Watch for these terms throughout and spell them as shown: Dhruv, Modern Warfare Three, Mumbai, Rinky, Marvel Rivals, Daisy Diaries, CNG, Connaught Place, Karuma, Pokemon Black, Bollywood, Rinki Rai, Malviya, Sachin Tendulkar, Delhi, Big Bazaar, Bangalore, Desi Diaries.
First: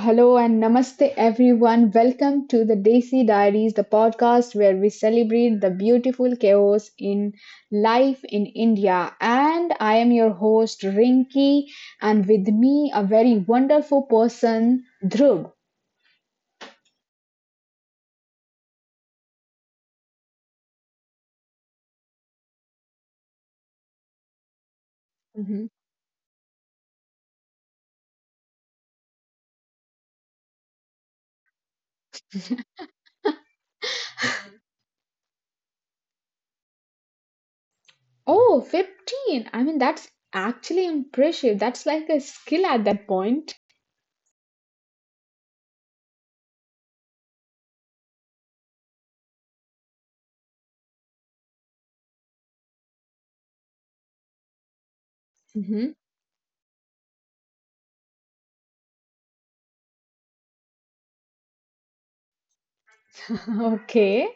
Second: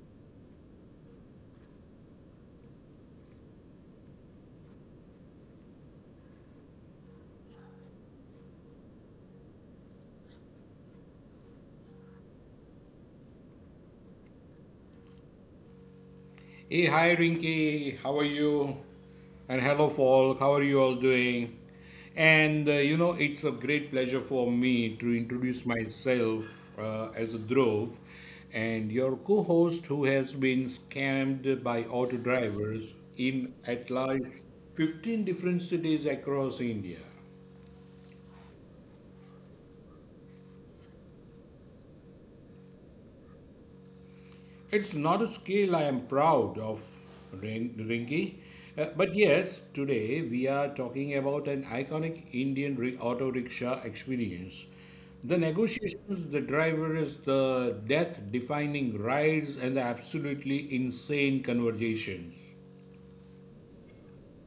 hello, and namaste, everyone. Welcome to the Desi Diaries, the podcast where we celebrate the beautiful chaos in life in India. And I am your host, Rinki, and with me, a very wonderful person, Dhruv. Hey, hi Rinky, how are you? And hello, folk, how are you all doing? It's a great pleasure for me to introduce Mhm. myself as a Dhruv and your co host who has been scammed by auto drivers in at least 15 different cities across India. Oh, 15. That's actually impressive. That's like a skill at that point. It's not a skill I am proud of, Rinki. But yes, today we are talking about an iconic Indian auto rickshaw experience. The negotiations, the drivers, the death defining rides, and the absolutely insane conversations. Okay,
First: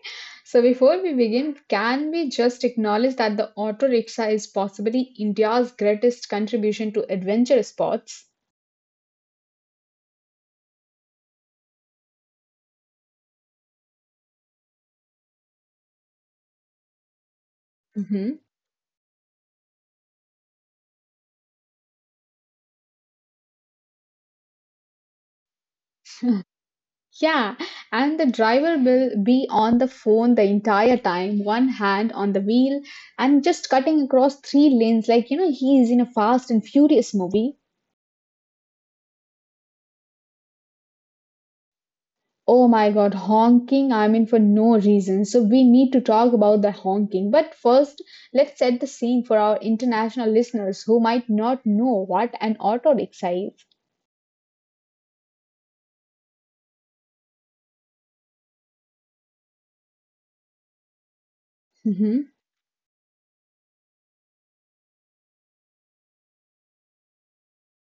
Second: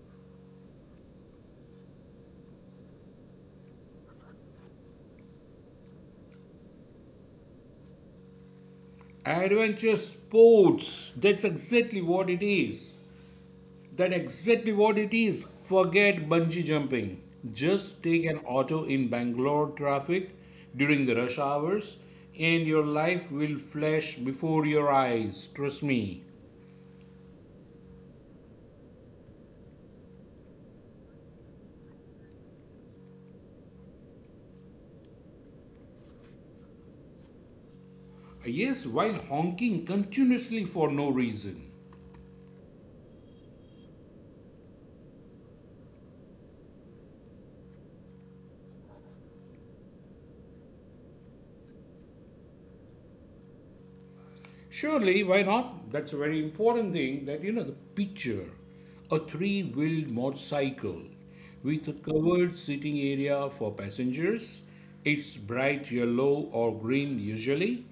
so before we begin, can we just acknowledge that the auto rickshaw is possibly India's greatest contribution to adventure sports? Adventure sports, that's exactly what it is. That's exactly what it is. Forget bungee jumping. Just take Hmm. an auto in Bangalore traffic during the rush hours, and your life will flash before your eyes. Trust me. Yeah, and the driver will be on the phone the entire time, one hand on the wheel, and just cutting across three lanes like he is in a Fast and Furious movie. Yes, while honking continuously for no reason. Oh my God, honking, for no reason. So, we need to talk about the honking. But first, let's set the scene for our international listeners who might not know what an auto rickshaw is. Surely, why not? That's a very important thing that the picture a three wheeled motorcycle with a Mhm. covered sitting area for passengers. It's bright yellow or green usually.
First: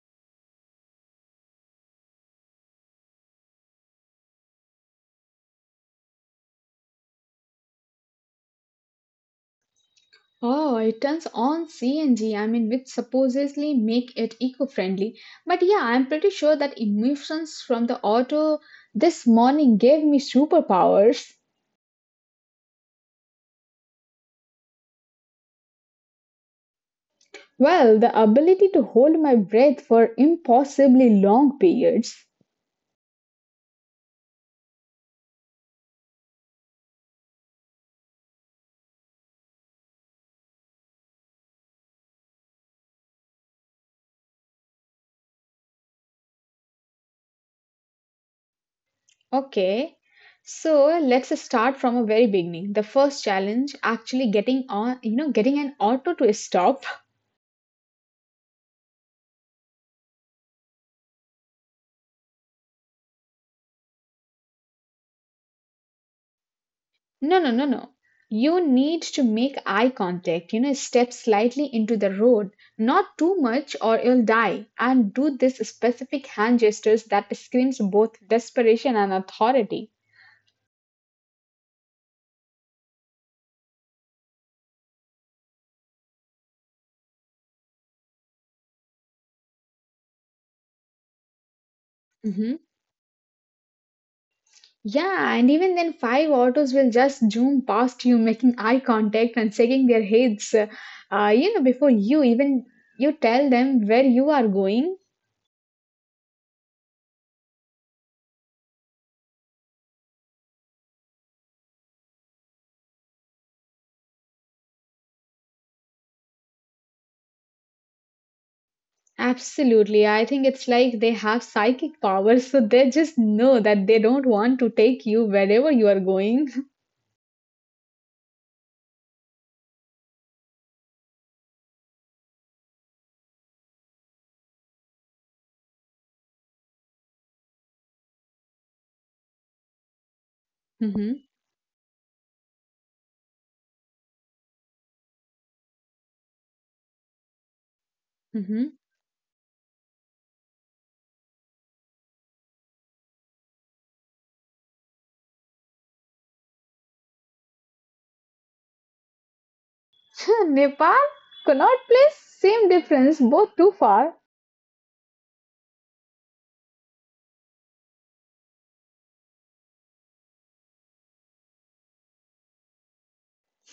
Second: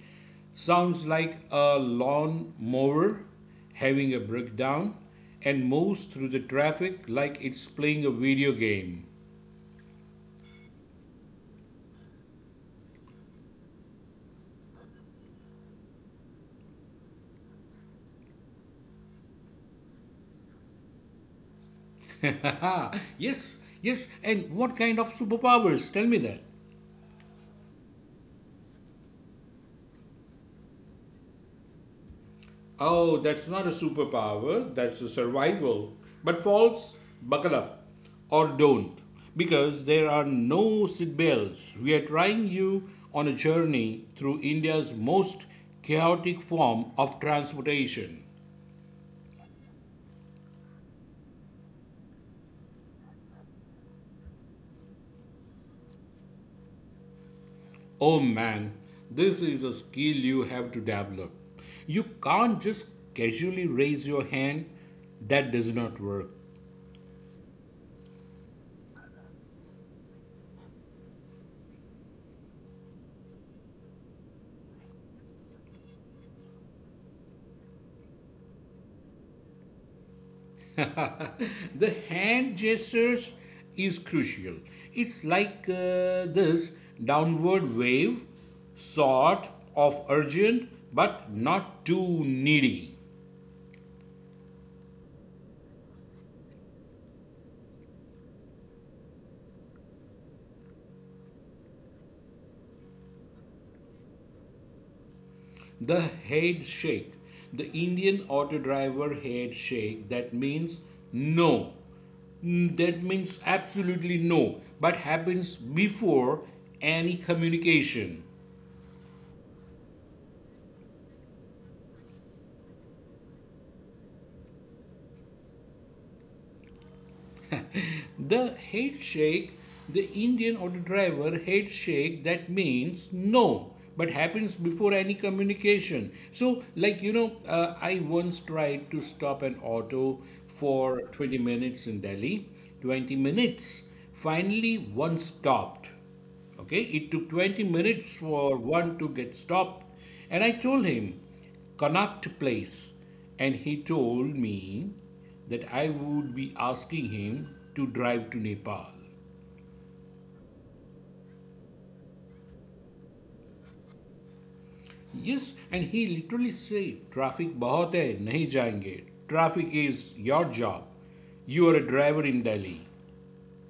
Sounds like a lawn mower having a breakdown and moves through the traffic like it's playing a video game. Oh, it turns on CNG, which supposedly make it eco-friendly. But yeah, I'm pretty sure that emissions from the auto this morning gave me superpowers. Haha, yes, yes, and what kind of superpowers? Tell me that. Well, the ability to hold my breath for impossibly long periods. Oh, that's not a superpower, that's a survival. But false, buckle up or don't because there are no seatbelts. We are trying you on a journey through India's most chaotic form of transportation. Okay, so let's start from a very beginning. The first challenge, actually getting on, getting an auto to stop. Oh man, this is a skill you have to develop. You can't just casually raise your hand. That does not work. No, no, no, no. You need to make eye contact, step slightly into the road, not too much or you'll die, and do this specific hand gestures that screams both desperation and authority. The hand gestures is crucial. It's like This downward wave, sort of urgent but not too Mm-hmm. needy. Yeah, and even then, five autos will just zoom past you, making eye contact and shaking their heads. Before you even you tell them where you are going. The head shake, the Indian auto driver head shake that means no. Mm, that means absolutely no, but happens before any communication. Absolutely, I think it's like they have psychic powers, so they just know that they don't want to take you wherever you are going. The head shake, the Indian or the driver head shake, that means no, but happens before any communication. I once tried to stop an auto for hmm. 20 minutes in Delhi, 20 minutes. Finally, one stopped. Okay, it took 20 minutes for Hmm. one to get stopped, and I told him, Connaught Place. And he told me that I would be asking him to drive to Nepal. Nepal, Connaught Place, same difference, both too far. Yes, and he literally said, Traffic bahut hai, nahi jayenge. Traffic is your job. You are a driver in Delhi.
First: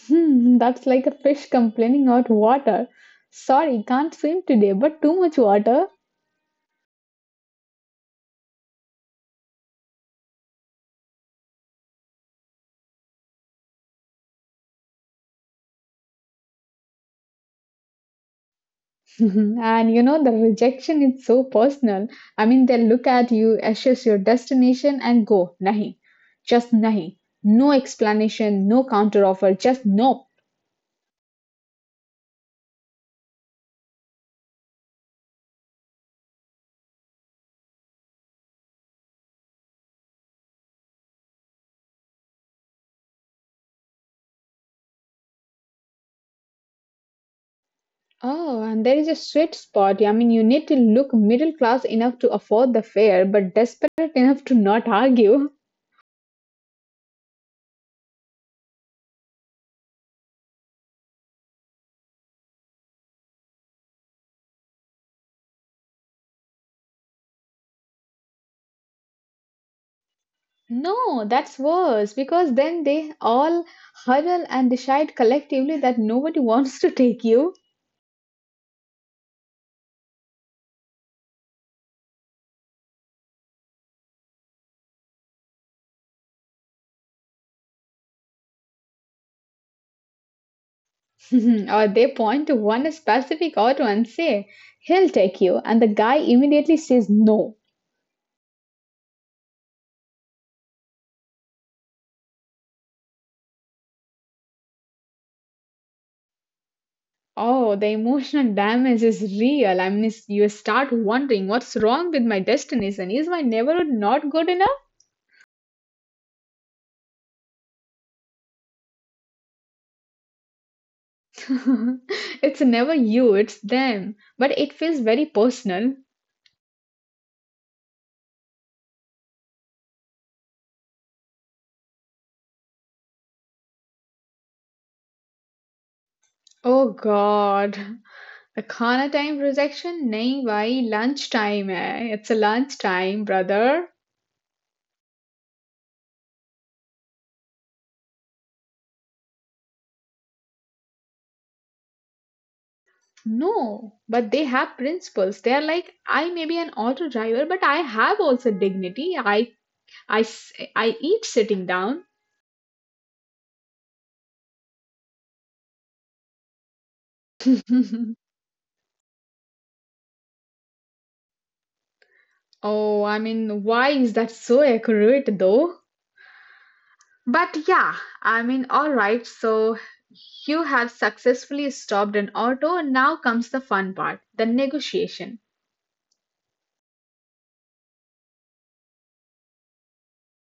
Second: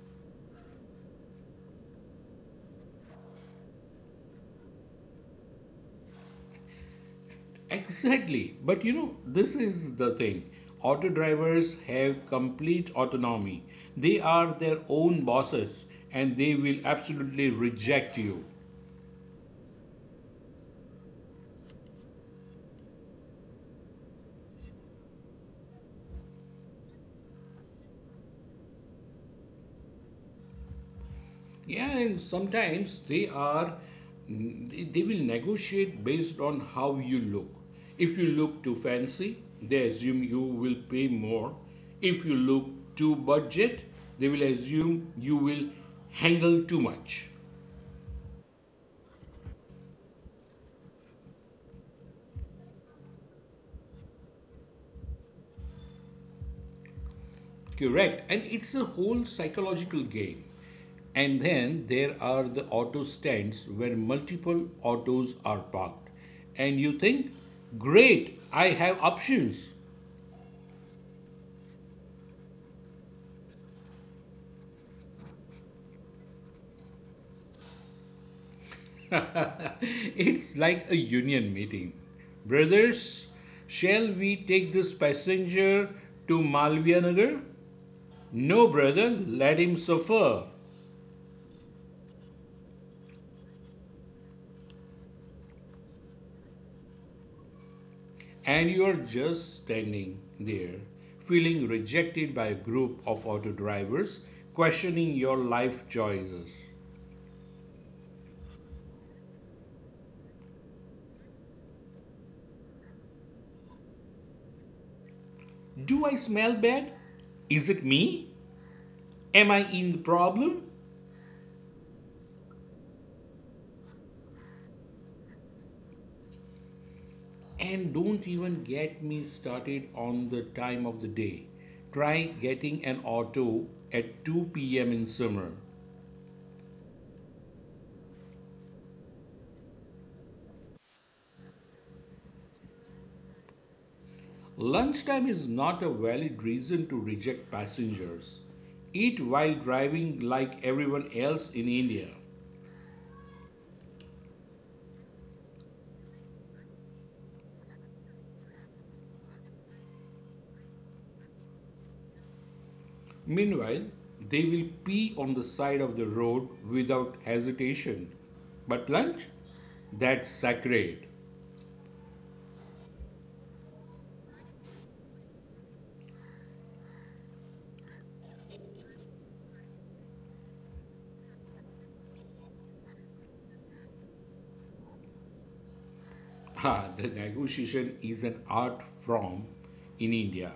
Hmm, that's like a fish complaining about water. Sorry, can't swim today, but too much water. Exactly. But you know, this is the thing. Auto drivers have complete autonomy. They are their own bosses and they will absolutely reject you. Mhm. And the rejection is so personal. I mean, they look at you, assess your destination, and go, nahi, just nahi. No explanation, no counteroffer, just no. Yeah, and sometimes they are they will negotiate based on how you look. If you look too fancy, they assume you will pay more. If you look too budget, they will assume you will haggle too much. Oh, and there is a sweet spot. I mean, you need to look middle class enough to afford the fare, but desperate enough to not argue. Correct. And it's a whole psychological game. And then there are the auto stands where multiple autos are parked. And you think, great, I have options. No, that's worse because then they all huddle and decide collectively that nobody wants to take you. It's like a union meeting. Brothers, shall we take this passenger to Malviya? No, brother, let him suffer. or they point to one specific auto and say, he'll take you. And the guy immediately says no. And you are just standing there, feeling rejected by a group of auto drivers, questioning your life choices. Oh, the emotional damage is real. I mean, you start wondering what's wrong with my destination. Is my neighborhood not good enough? Do I smell bad? Is it me? Am I in the problem? it's never you, it's them. But it feels very personal. And don't even get me started on the time of the day. Try getting an auto at 2 p.m. in summer. Oh God. The khana time projection? Nahi bhai, lunchtime hai. It's a lunchtime, brother. Lunchtime is not a valid reason to reject passengers. Eat while driving like everyone else in India. No, but they have principles. They are like I may be an auto driver, but I have also dignity. I eat sitting down. Meanwhile, they will pee on the side of the road without hesitation. But lunch? That's sacred. oh, I mean, why is that so accurate though? But yeah, I mean, all right. So you have successfully stopped an auto, and now comes the fun part, the negotiation. Ah, the negotiation is an art form in India.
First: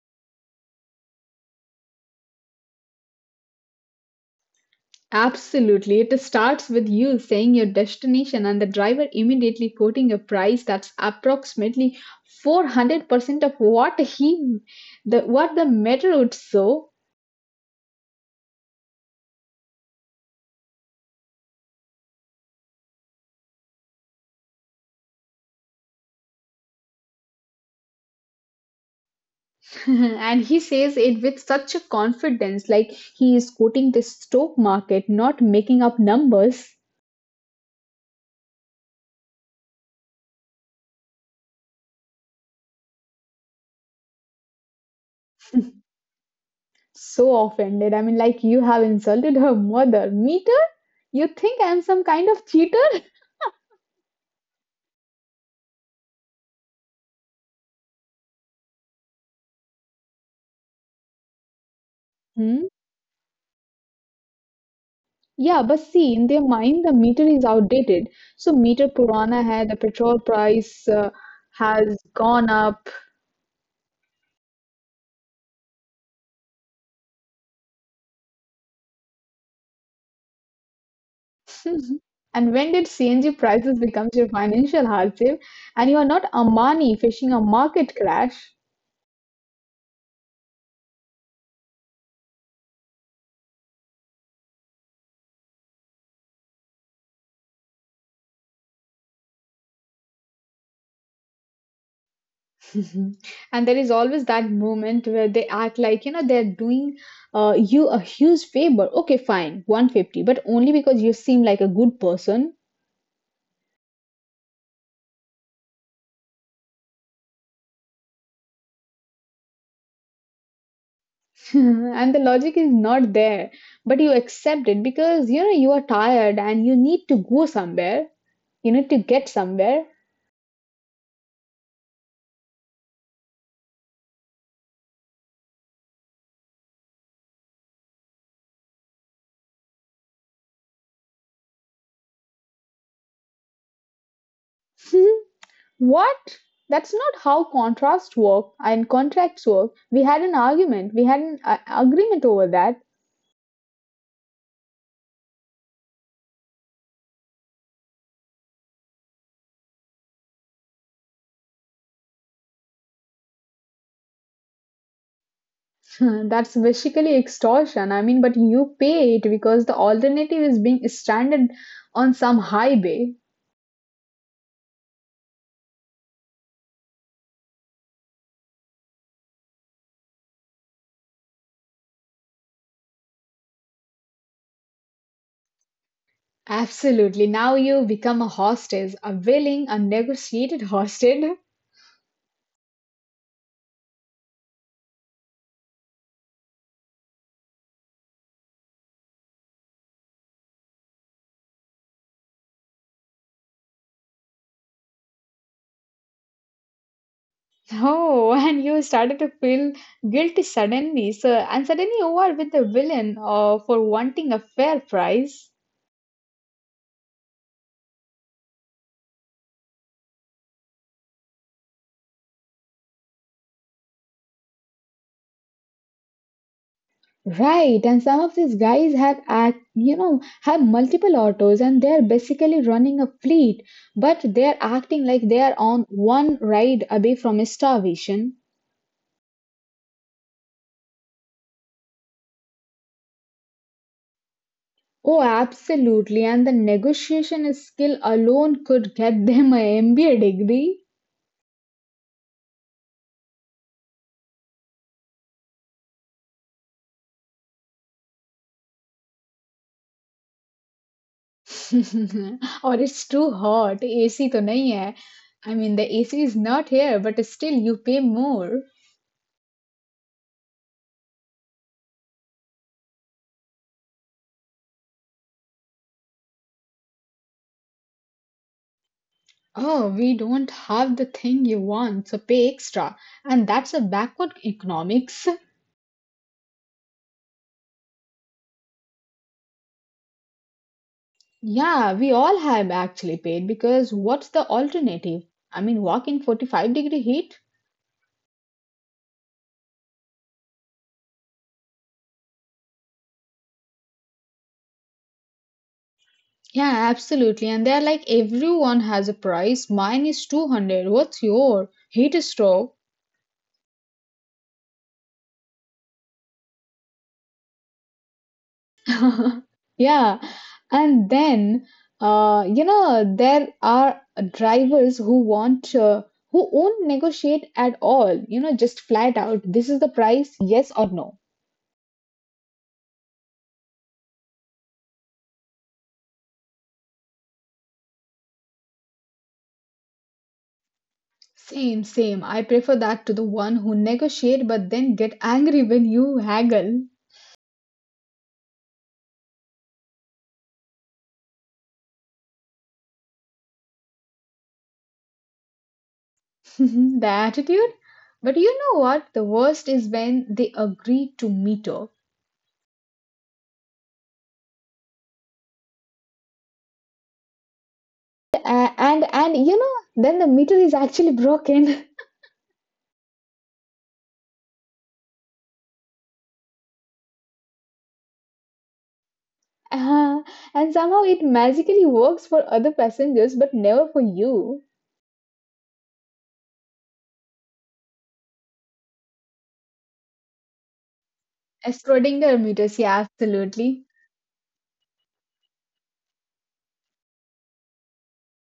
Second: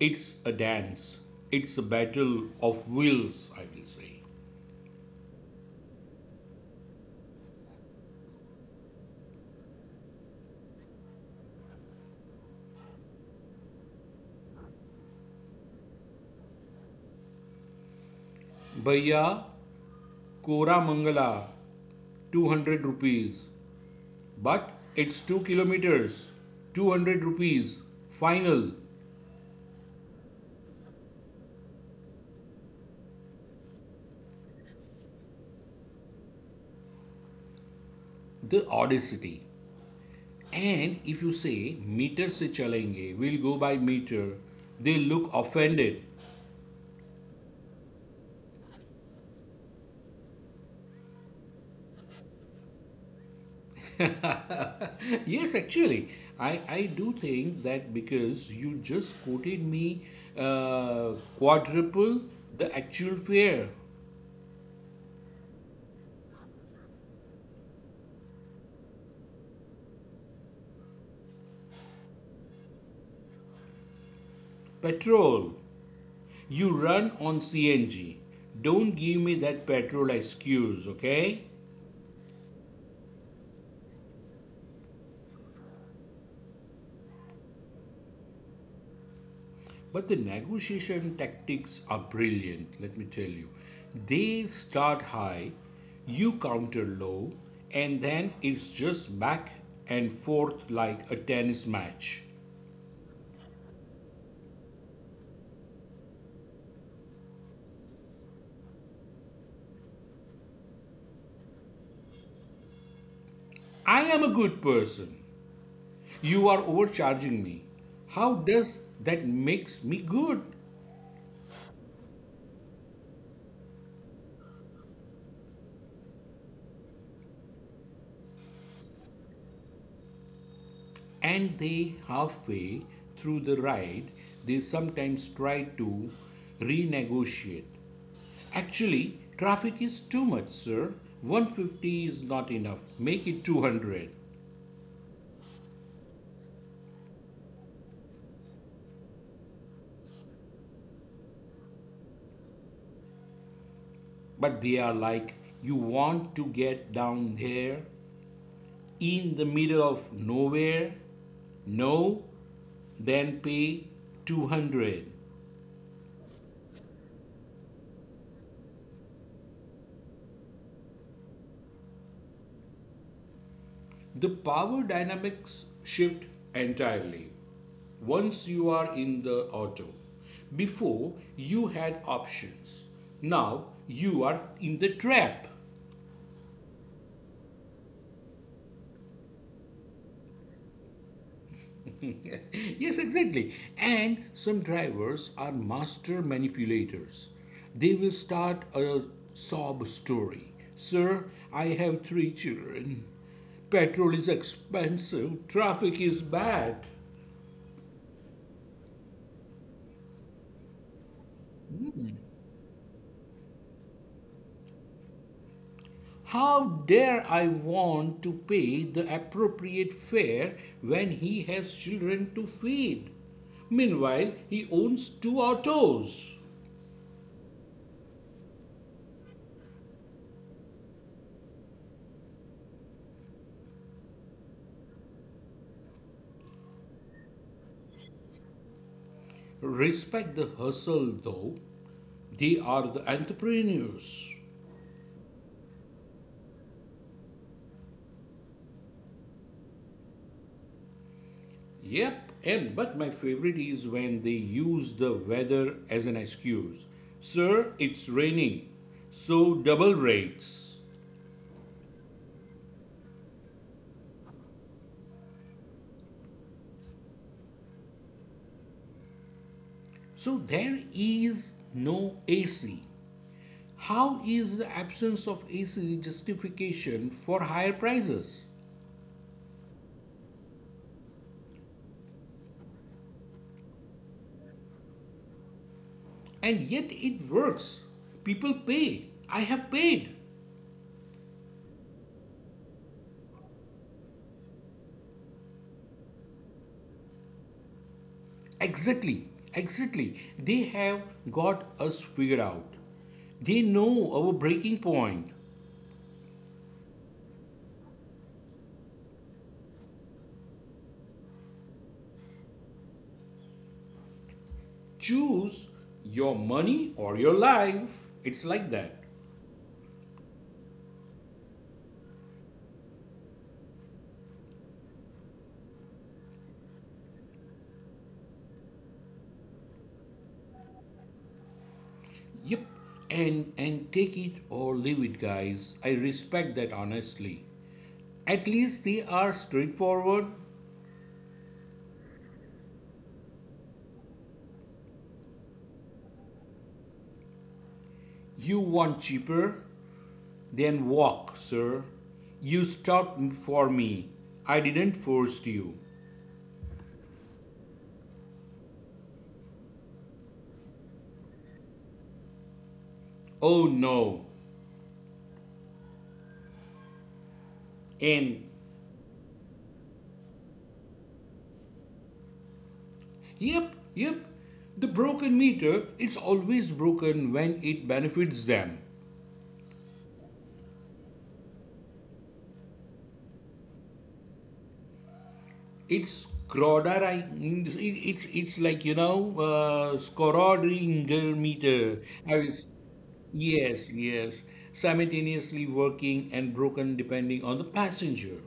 It's a dance. It's a battle of wills, I will say. Absolutely. It starts with you saying your destination and the driver immediately quoting a price that's approximately 400% of what the meter would show. Bhaiya, Kora Mangala, 200 rupees. But it's 2 kilometers, 200 rupees. Final, and he says it with such a confidence like he is quoting the stock market, not making up numbers. the audacity. And if you say meter se chalenge, we'll go by meter, they look offended. So offended. Like you have insulted her mother. Meter? You think I'm some kind of cheater? Yes, actually, I do think that because you just quoted me uh, quadruple the actual fare. Yeah, but see, in their mind, the meter is outdated. So meter Purana hai, the petrol price has gone up. Petrol. You run on CNG. Don't give me that petrol excuse, okay? And when did CNG prices becomes your financial hardship? And you are not Amani facing a market crash. But the negotiation tactics are brilliant, let me tell you. They start high, you counter low, and then it's just back and forth like a tennis match. Mhm. And there is always that moment where they act like, they're doing you a huge favor. Okay, fine, 150, but only because you seem like a good person. I am a good person. You are overcharging me. How does that makes me good? and the logic is not there, but you accept it because you are tired and you need to get somewhere. And they halfway through the ride, they sometimes try to renegotiate. Actually, traffic is too much, sir. 150 is not enough. Make it 200. Hmm, what? That's not how contrast work and contracts work. We had an argument, we had an agreement over that. But they are like, you want to get down there in the middle of nowhere? No, then pay 200. that's basically extortion. I mean, but you pay it because the alternative is being stranded on some highway. The power dynamics shift entirely once you are in the auto. Before you had options. Now you are in the trap. Absolutely. Now you become a hostage, a willing, a negotiated hostage. Yes, exactly. And some drivers are master manipulators. They will start a sob story. Sir, I have 3 children. Petrol is expensive. Traffic is bad. Oh, and you started to feel guilty suddenly, so and suddenly you are with the villain for wanting a fair price. How dare I want to pay the appropriate fare when he has children to feed? Meanwhile, he owns 2 autos. Right, and some of these guys have have multiple autos and they're basically running a fleet, but they're acting like they are on one ride away from starvation. Respect the hustle, though. They are the entrepreneurs. Oh, absolutely, and the negotiation skill alone could get them a MBA degree. Yep, and but my favorite is when they use the weather as an excuse. Sir, it's raining, so double rates. Or it's too hot. AC तो नहीं. I mean, the AC is not here, but still you pay more. So there is no AC. How is the absence of AC justification for higher prices? Oh, we don't have the thing you want, so pay extra. And that's a backward economics. And yet it works. People pay. I have paid. Yeah, we all have actually paid because what's the alternative? I mean, walk in 45-degree heat? Exactly, exactly. They have got us figured out. They know our breaking point. Yeah, absolutely. And they're like, everyone has a price. Mine is 200. What's your heat stroke? Choose your money or your life. It's like that. Yeah, and then there are drivers who want who won't negotiate at all. Just flat out, this is the price, yes or no. Yep. And take it or leave it, guys. I respect that honestly. At least they are straightforward. Same, same. I prefer that to the one who negotiate but then get angry when you haggle. You want cheaper? Then walk, sir. You stopped for me. I didn't force you. The attitude. But you know what? The worst is when they agree to meter. Oh no. And and then the meter is actually broken. yep, yep. The broken meter, it's always broken when it benefits them. Uh, and somehow it magically works for other passengers, but never for you. It's Skrodari, it's like you know Scrodringer meter. I Schrodinger was meters, yeah, yes absolutely. yes Simultaneously working and broken depending on the passenger.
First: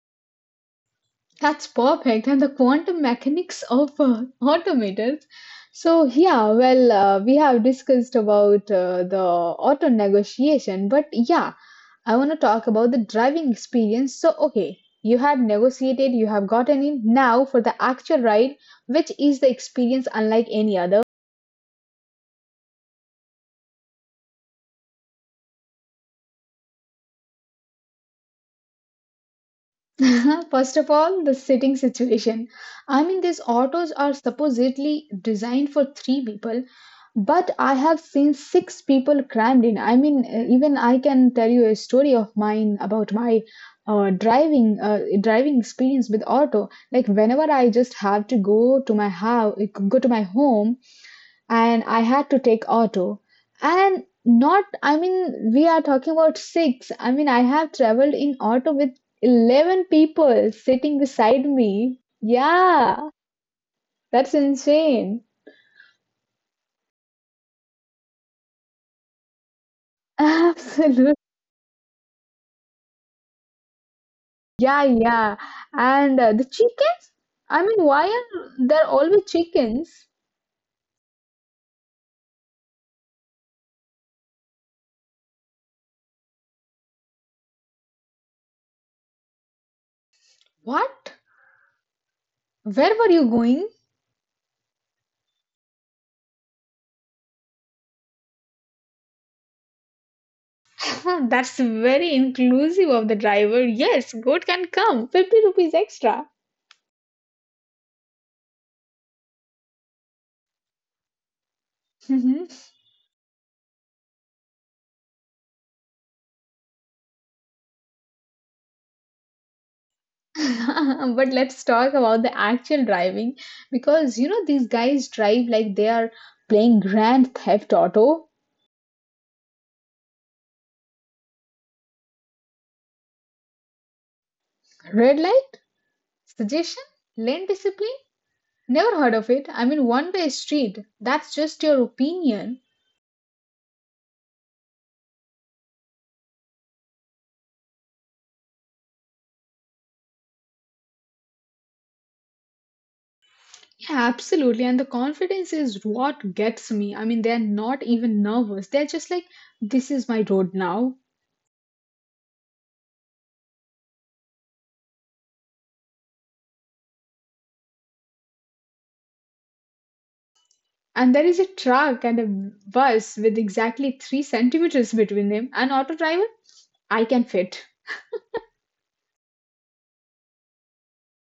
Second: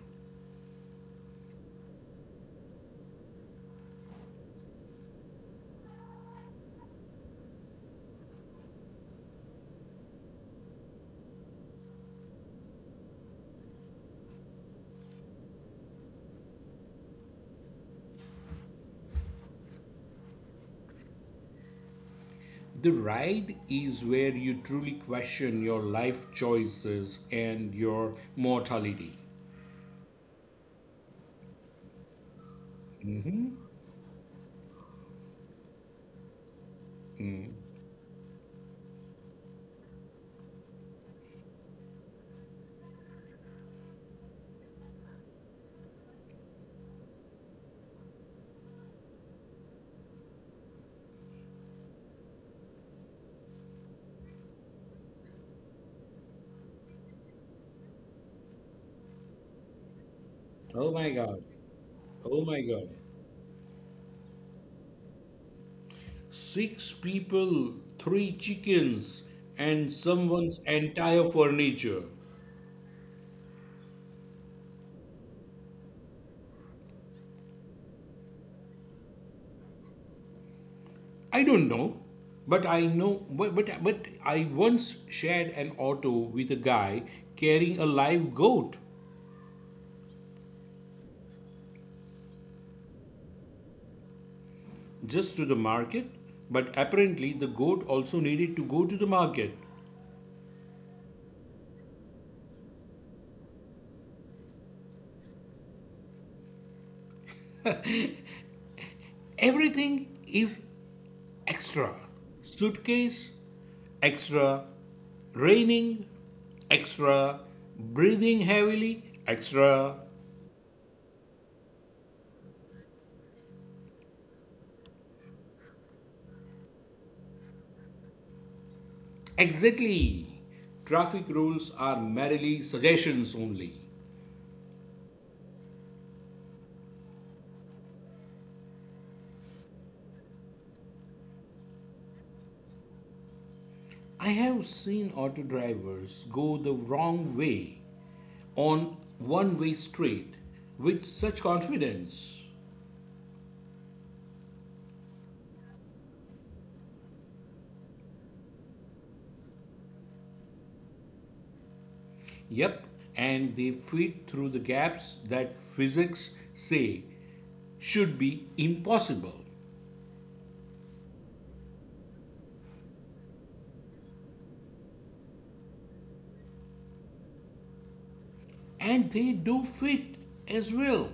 That's perfect. And the quantum mechanics of automators. So, yeah, well, we have discussed about the auto negotiation, but yeah, I want to talk about the driving experience. So, okay, you have negotiated, you have gotten in. Now, for the actual ride, which is the experience unlike any other? The ride is where you truly question your life choices and your mortality. First of all, the sitting situation. I mean, these autos are supposedly designed for three people, but I have seen six people crammed in. I mean, even I can tell you a story of mine about my driving experience with auto. Like whenever I just have to go to my home, and I had to take auto. And not, I mean, we are talking about six. I mean, I have traveled in auto with 11 people sitting Oh my beside god! me. Oh my god! Yeah, that's insane. Six people, 3 chickens, and someone's Absolutely. entire furniture. Yeah, yeah. And the chickens? I mean, why are there always chickens? I don't know, but I once shared an auto with a guy carrying a live goat What? Where were you going? just to the market, but apparently the goat also needed to go to the market. That's very inclusive of the driver. Yes, goat can come. 50 rupees extra. Everything is extra. Suitcase, extra. Raining, extra. Breathing heavily, extra. but let's talk about the actual driving because these guys drive like they are playing Grand Theft Auto. Exactly. Traffic rules are merely suggestions only. Red light, suggestion, lane discipline. Never heard of it. I mean, one way street. That's just your opinion. I have seen auto drivers go the wrong way on one way street with such confidence. Yeah, absolutely. And the confidence is what gets me. I mean, they're not even nervous. They're just like, this is my road now. Yep, and they fit through the gaps that physics say should be impossible. And there is a truck and a bus with exactly three centimeters between them. An auto driver, I can fit. And they do fit as well,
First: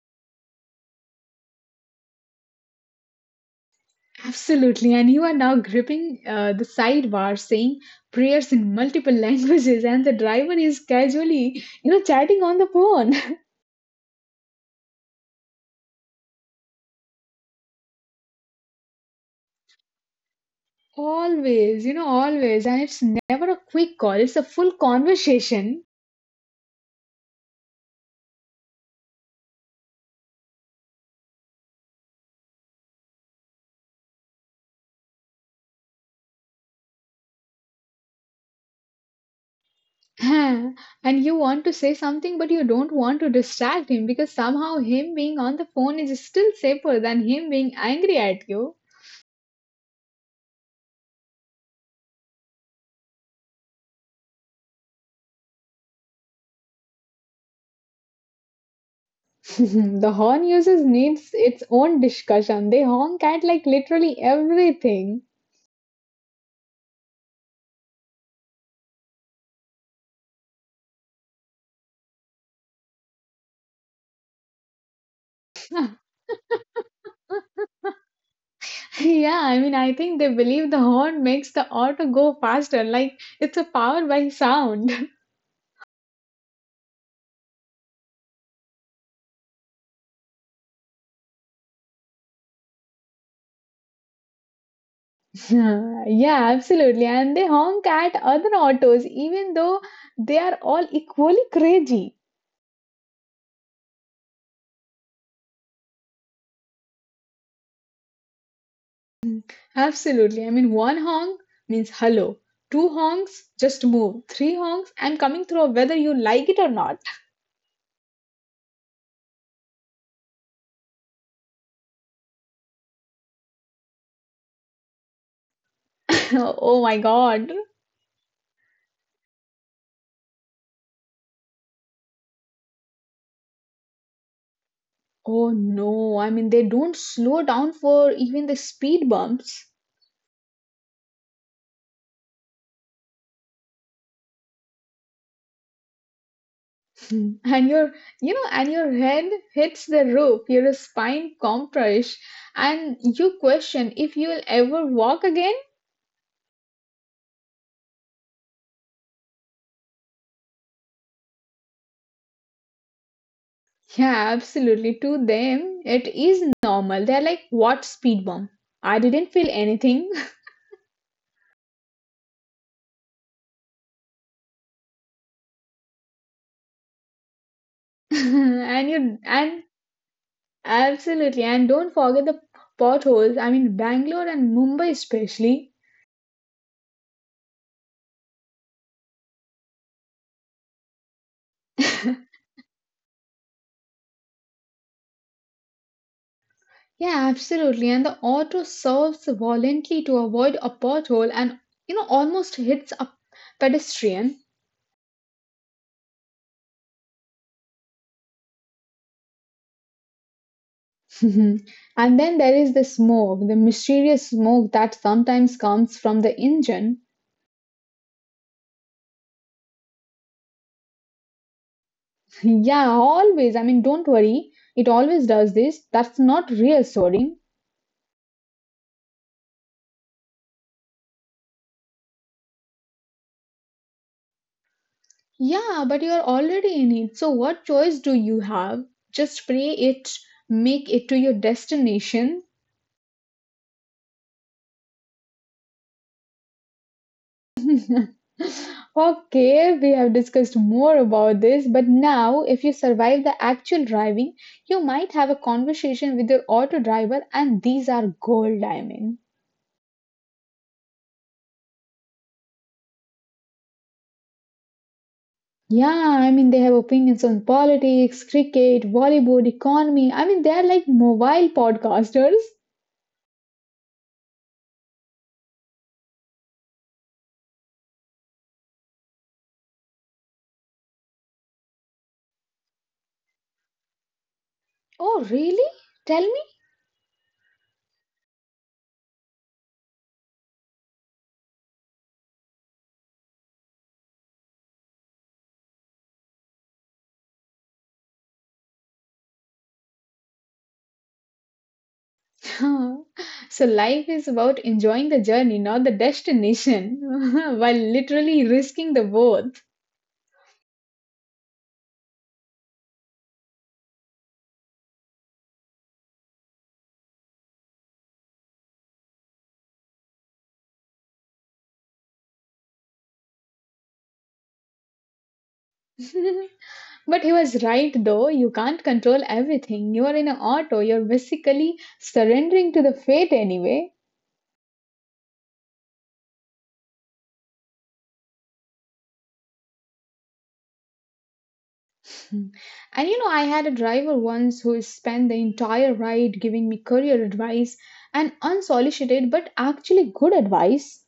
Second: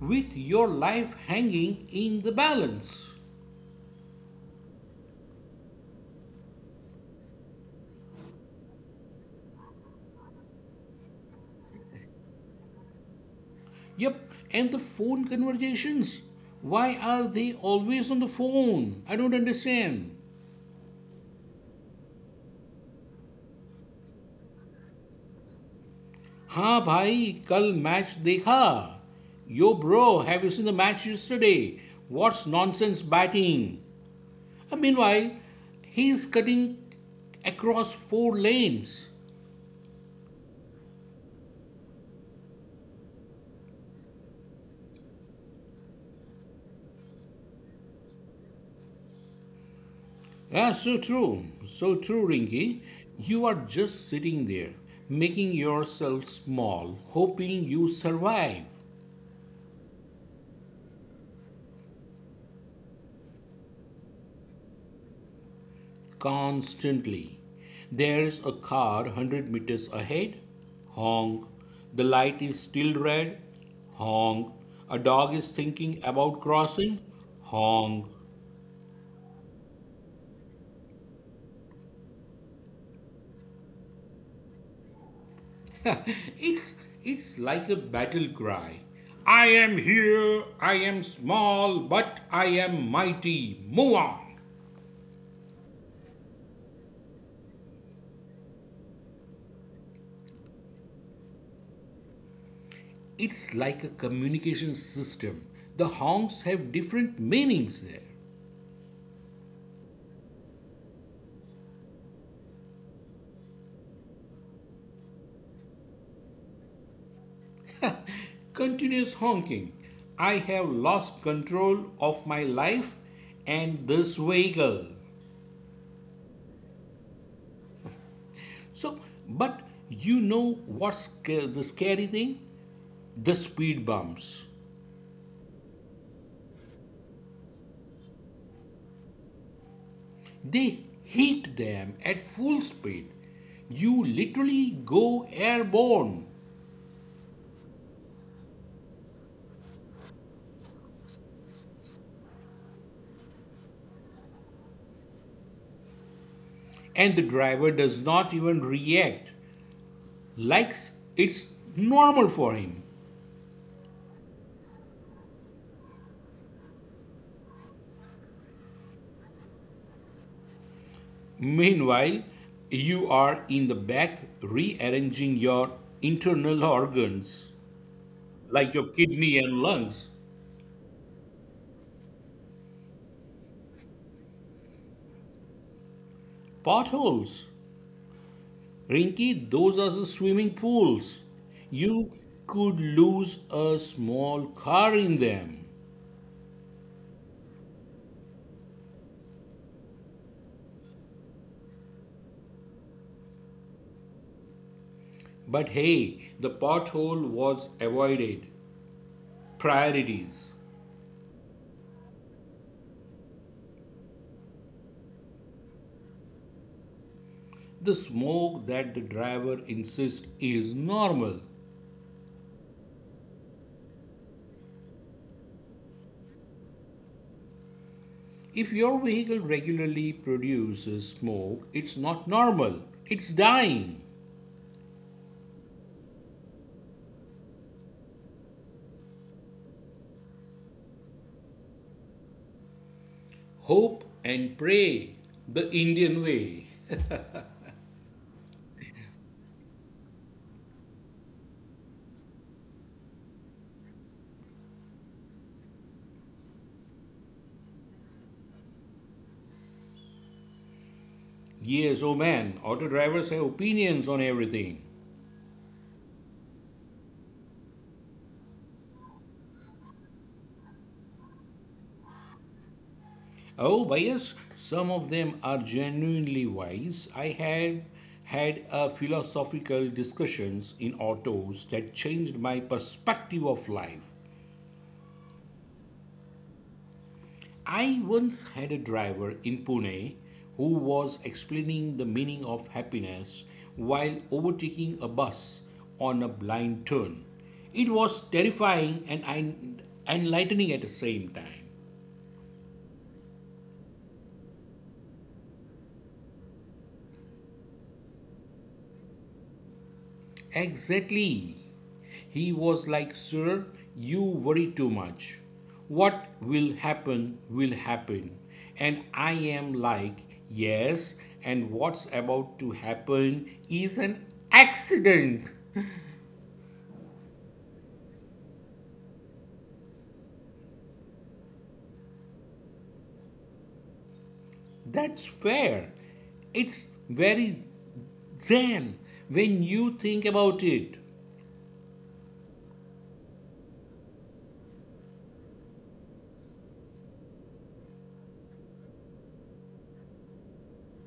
with your life hanging in the balance. Absolutely. And you are now gripping the sidebar saying prayers in multiple languages, and the driver is casually, chatting on the phone. Yep, and the phone conversations. Why are they always on the phone? I don't understand. Always, always. And it's never a quick call, it's a full conversation. हाँ भाई कल match देखा, yo bro have you seen the match yesterday, what's nonsense batting. Meanwhile he is cutting across 4 lanes. Huh. And you want to say something, but you don't want to distract him because somehow him being on the phone is still safer than him being angry at you. Ah, so true, so true Rinky. You are just sitting there making yourself small, hoping you survive. the horn users needs its own discussion. They honk at like literally everything. Constantly. There's a car 100 meters ahead. Honk. The light is still red. Honk. A dog is thinking about crossing. Honk. Yeah, I mean, I think they believe the horn makes the auto go faster, like it's a power by sound. It's it's like a battle cry. I am here. I am small, but I am mighty. Move on. Yeah, absolutely. And they honk at other autos, even though they are all equally crazy. It's like a communication system. The honks have different meanings there. Absolutely. I mean, one honk means hello, two honks, just move, three honks, I'm coming through whether you like it or not. Continuous honking. I have lost control of my life and this vehicle. Oh my God. So, but you know what's the scary thing? The speed bumps. Oh no, I mean, they don't slow down for even the speed bumps. They hit them at full speed. You literally go airborne, Mm. and your and your head hits the roof, your spine compress, and you question if you will ever walk again. and the driver does not even react, like it's normal for him. Yeah, absolutely, to them it is normal. They're like, what speed bump? I didn't feel anything. Meanwhile, you are in the back rearranging your internal organs, like and your you kidney and and lungs. absolutely, and don't forget the potholes. I mean, Bangalore and Mumbai especially. Potholes. Rinky, those are the swimming pools. You could lose a small car in them. Yeah, absolutely. And the auto swerves violently to avoid a pothole and almost hits a pedestrian. But hey, the pothole was avoided. Priorities. Mhm. And then there is the smoke, the mysterious smoke that sometimes comes from the engine. The smoke that the driver insists is normal. Yeah, always. I mean, don't worry. It always does this. That's not reassuring. If your vehicle regularly produces smoke, it's not normal. It's dying. Yeah, but you're already in it. So what choice do you have? Just pray make it to your destination. Hope and pray. The Indian way. Okay, we have discussed more about this, but now if you survive the actual driving, you might have a conversation with your auto driver, and these are gold diamonds. Yes, oh man, auto drivers have opinions on everything. Yeah, they have opinions on politics, cricket, Bollywood, economy. They're like mobile podcasters. Oh, bias. Some of them are genuinely wise. I had had a philosophical discussions in autos that changed my perspective of life. Oh, really? Tell me. I once had a driver in Pune who was explaining the meaning of happiness while overtaking a bus on a blind turn. It was terrifying and enlightening at the same time. So, life is about enjoying the journey, not the destination, while literally risking the both. Exactly. He was like, Sir, you worry too much. What will happen will happen. And I am like, Yes, and what's about to happen is an accident. But he was right, though. You can't control everything. You are in an auto, you're basically surrendering to the fate anyway. That's fair. It's very zen when you think about it. Mm. And you know, I had a driver once who spent the entire ride giving me career advice and unsolicited, but actually good advice.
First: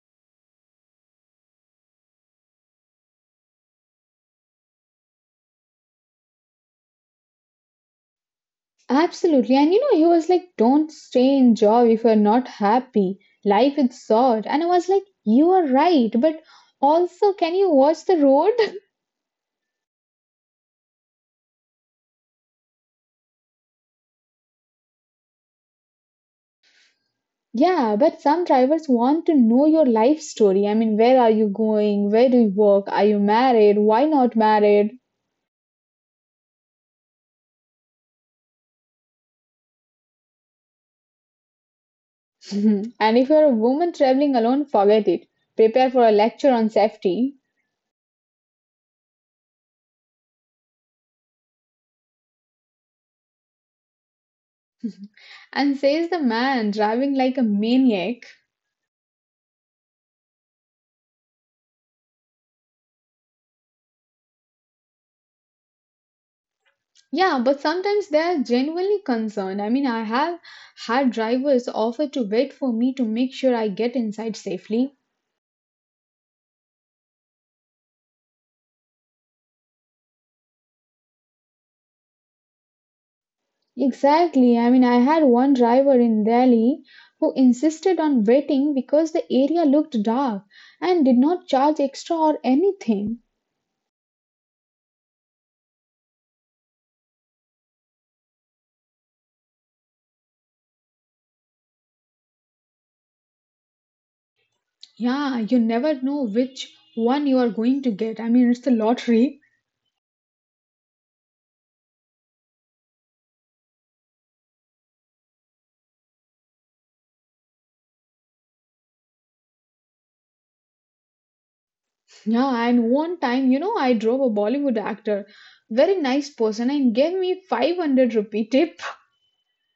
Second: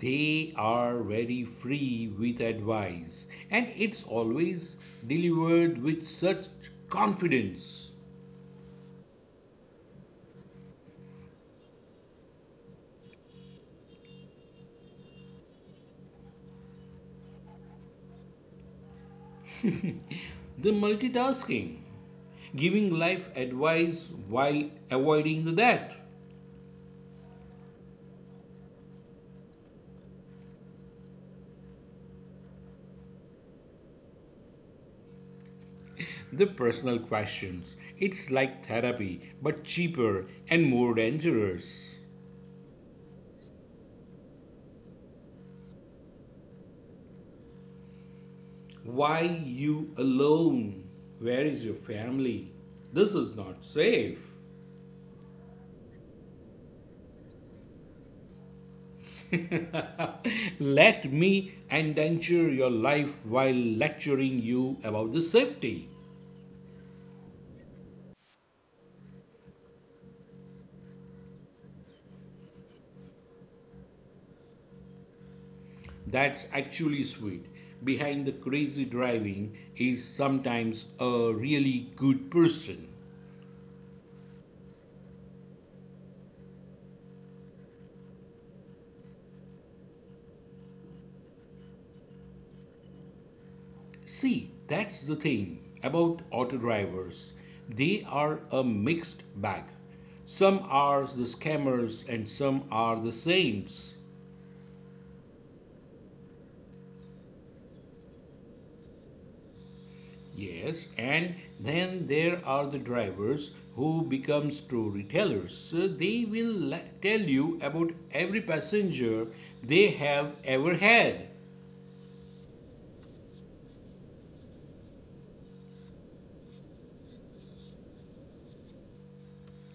They are very free with advice, and it's always delivered with such confidence. Absolutely. And you know, he was like, don't stay in job if you're not happy. Life is short. And I was like, you are right, but also, can you watch the road? The multitasking, giving life advice while avoiding that. Yeah, but some drivers want to know your life story. Where are you going? Where do you work? Are you married? Why not married? The personal questions. It's like therapy, but cheaper and more dangerous. Mhm. And if you're a woman traveling alone, forget it. Prepare for a lecture on safety. Why you alone? Where is your family? This is not safe. And says the man driving like a maniac. Let me endanger your life while lecturing you about the safety. Yeah, but sometimes they are genuinely concerned. I have had drivers offer to wait for me to make sure I get inside safely. That's actually sweet. Behind the crazy driving is sometimes a really good person. Exactly. I had one driver in Delhi who insisted on waiting because the area looked dark and did not charge extra or anything. See, that's the thing about auto drivers. They are a mixed bag. Some are the scammers and some are the saints. Yeah, you never know which one you are going to get. It's the lottery. Yes, and then there are the drivers who become storytellers. So they will tell you about every passenger they have ever had. Yeah, and one time, I drove a Bollywood actor, very nice person, and gave me 500 rupee tip.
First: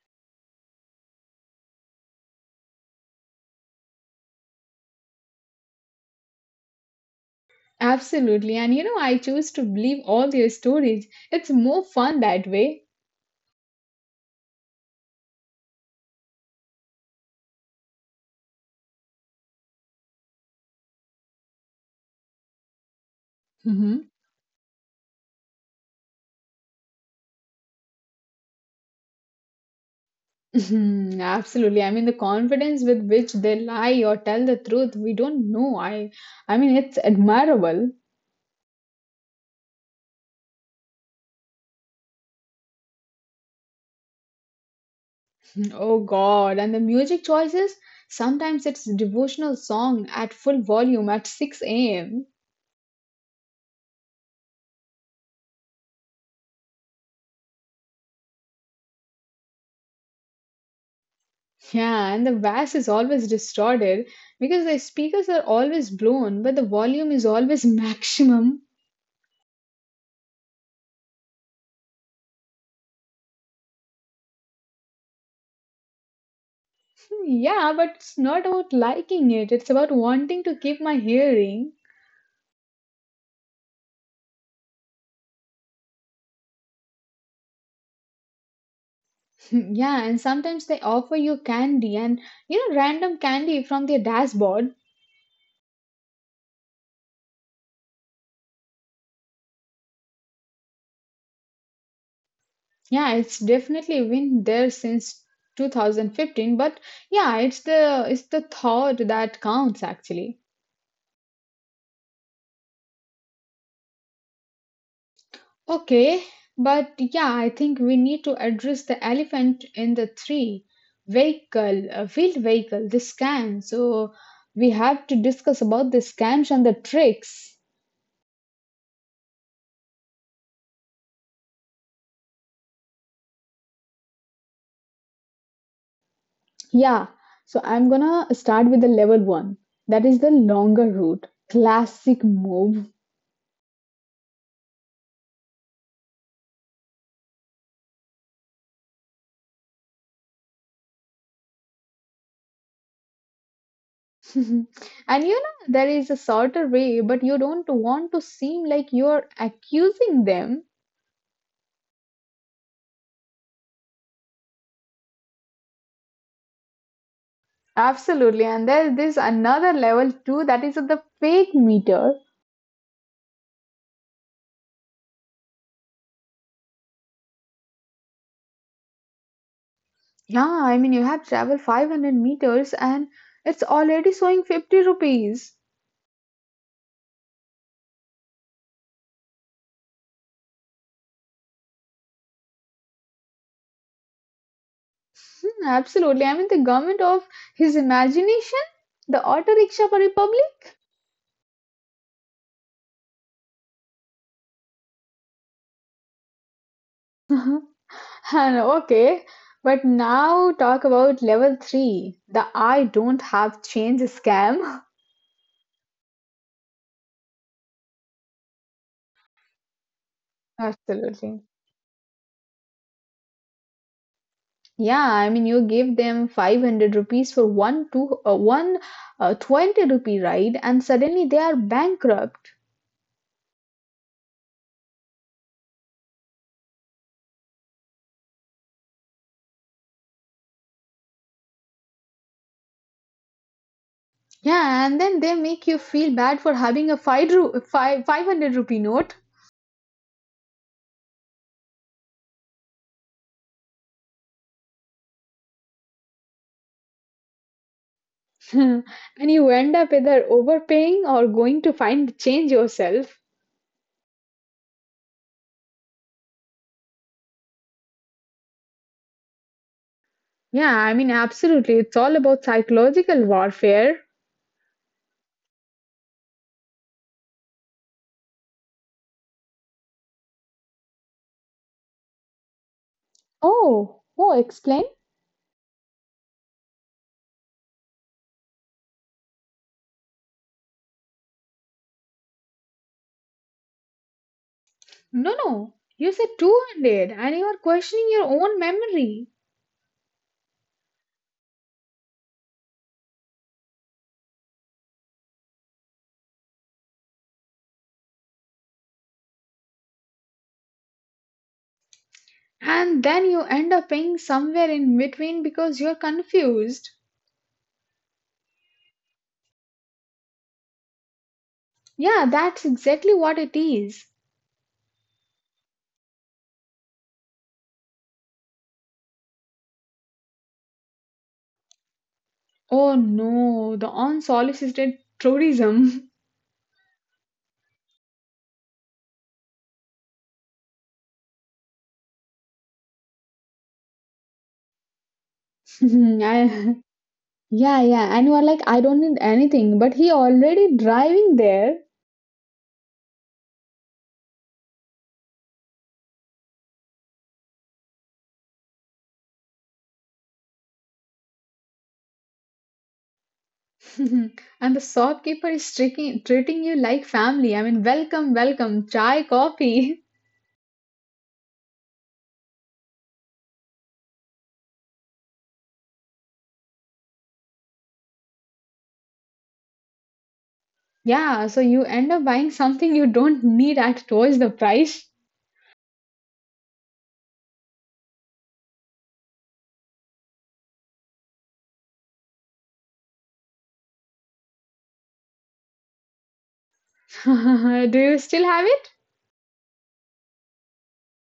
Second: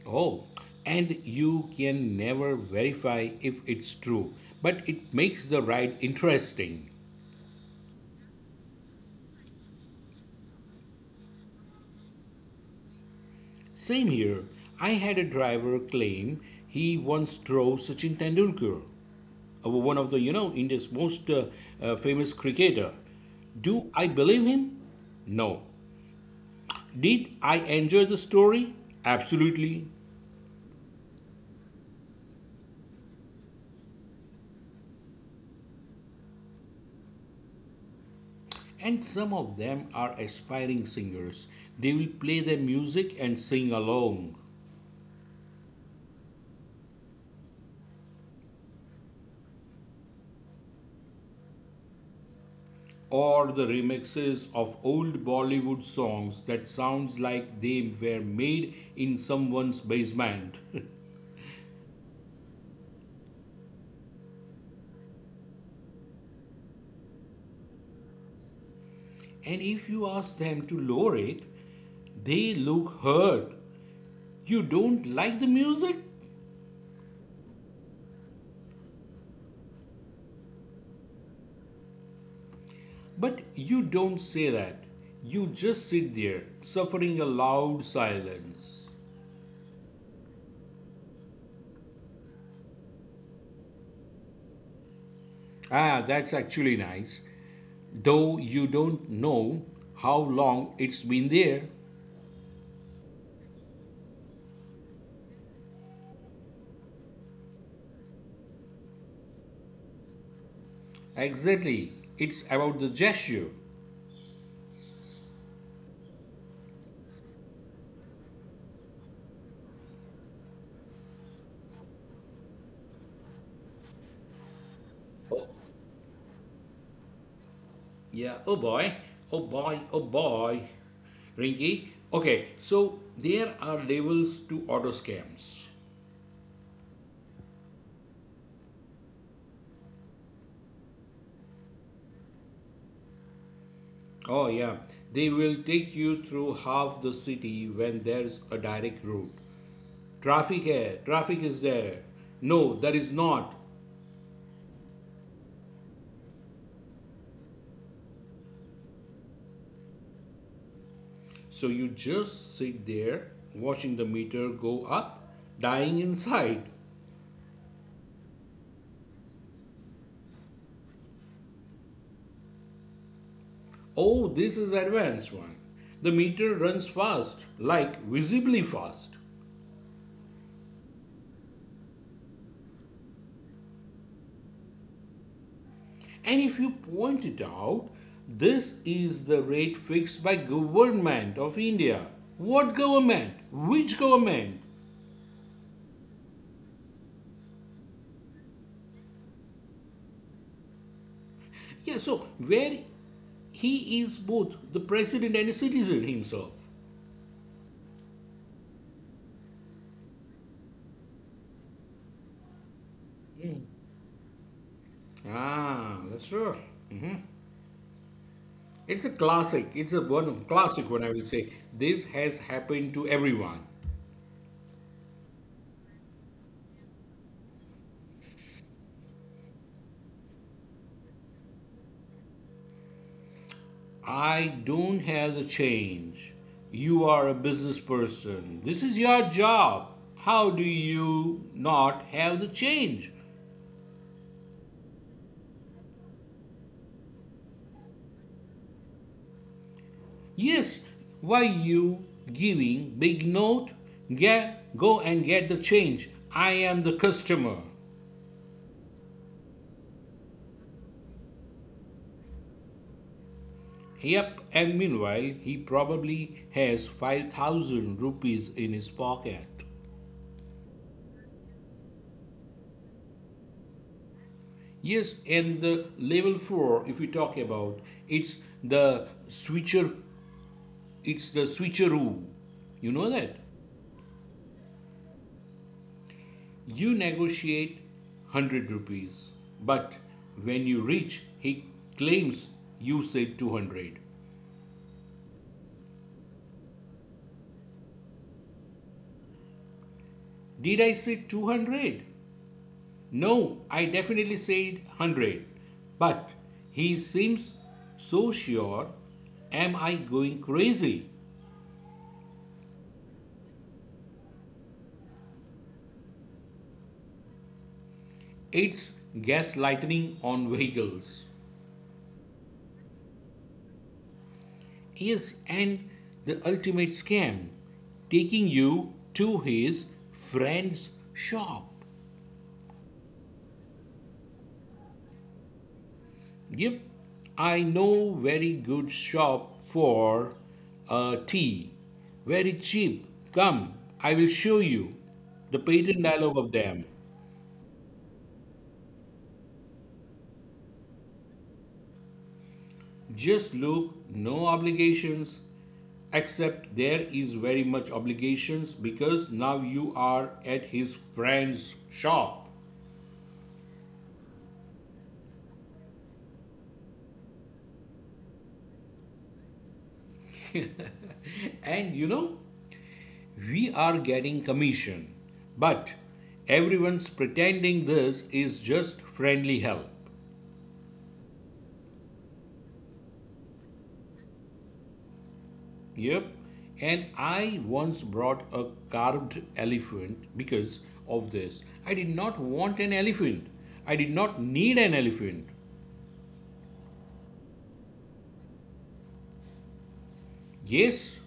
Oh, and you can never verify if it's true, but it makes the ride interesting. Absolutely. And I choose to believe all their stories. It's more fun that way. Same here. I had a driver claim he once drove Sachin Tendulkar. One of the India's most famous cricketer. Do Hmm. I believe him? No. Did I enjoy the story? Absolutely. Mhm. Absolutely. The confidence with which they lie or tell the truth, we don't know. I mean, it's admirable. And some of them are aspiring singers. They will play their music and sing along, Oh God, and the music choices? Sometimes it's devotional song at full volume at 6 a.m. or the remixes of old Bollywood songs that sounds like they were made in someone's basement. Yeah, and the bass is always distorted because the speakers are always blown, but the volume is always maximum. And if you ask them to lower it, they look hurt. You don't like the music? Yeah, but it's not about liking it, it's about wanting to keep my hearing. But you don't say that. You just sit there, suffering a loud silence. Yeah, and sometimes they offer you candy and random candy from their dashboard. Ah, that's actually nice, though you don't know how long it's been there. Yeah, it's definitely been there since 2015, but yeah, it's the thought that counts actually. Exactly, it's about the gesture. Okay, but yeah, I think we need to address the elephant in the three vehicle, field vehicle, the scam. So we have to Oh, discuss about the scams and the tricks. yeah, oh boy, oh boy, oh boy. Rinky, okay, so there are levels to auto scams. Yeah, so I'm gonna start with the level one. That is the longer route. Classic move. Oh, yeah, they will take you through half the city when there's a direct route. Traffic है, traffic is there. No, there is not. Mhm. And you know, there is a shorter way, but you don't want to seem like you're accusing them. So you just sit there watching the meter go up, dying inside. Absolutely. And there's this another level too that is the fake meter. Oh, this is advanced one. The meter runs fast, like visibly fast. Yeah, you have traveled 500 meters and it's already showing 50 rupees. And if you point it out, this is the rate fixed by government of India. What government? Which government? Hmm, absolutely. The government of his imagination, the auto rickshaw republic. Yeah, so where he is both the president and a citizen himself. And okay, but now talk about level three, the I don't have change scam. Ah, that's true. It's a classic. It's a one of classic one. I will say Absolutely. this has happened to everyone. Yeah, you give them 500 rupees for one two one 20 rupee ride, and suddenly they are bankrupt. I don't have the change. You are a business person. This is your job. How do you not have the change? Yeah, and then they make you feel bad for having a five ru five 500 rupee note. Yes. Why you giving big note? Get go and get the change. I am the customer. And you end up either overpaying or going to find change yourself. Yep, and meanwhile, he probably has 5,000 rupees in his pocket. Yeah, absolutely, it's all about psychological warfare. Yes, and the level four, if we talk about, it's the switcher, it's the switcheroo. You know that Oh, oh, explain. you negotiate 100 rupees, but when you reach, he claims you said 200. No, no, you said 200, and you are questioning your own memory. Did I say 200? No, I definitely said 100. But he seems so sure. Am I going crazy? And then you end up paying somewhere in between because you're confused. It's gaslighting on vehicles. Yeah, that's exactly what it is. Yes, and the ultimate scam taking you to his friend's shop. Oh no, the unsolicited tourism. Yep, I know very good shop for tea. Very cheap. Come, I will show you. The patent dialogue of I- them. yeah, yeah, and you are like, I don't need anything, but he already driving there. Just look, no obligations, except there is very much obligations because now you are at his friend's shop. And the shopkeeper is treating you like family. Welcome, welcome, chai, coffee. And you know, we are getting commission, but everyone's pretending this is just friendly help. Yeah, so you end up buying something you don't need at twice the price. Yep. And I once brought a carved elephant because of this. I did not want an elephant. I did not need an elephant. Do you still have it? Yes,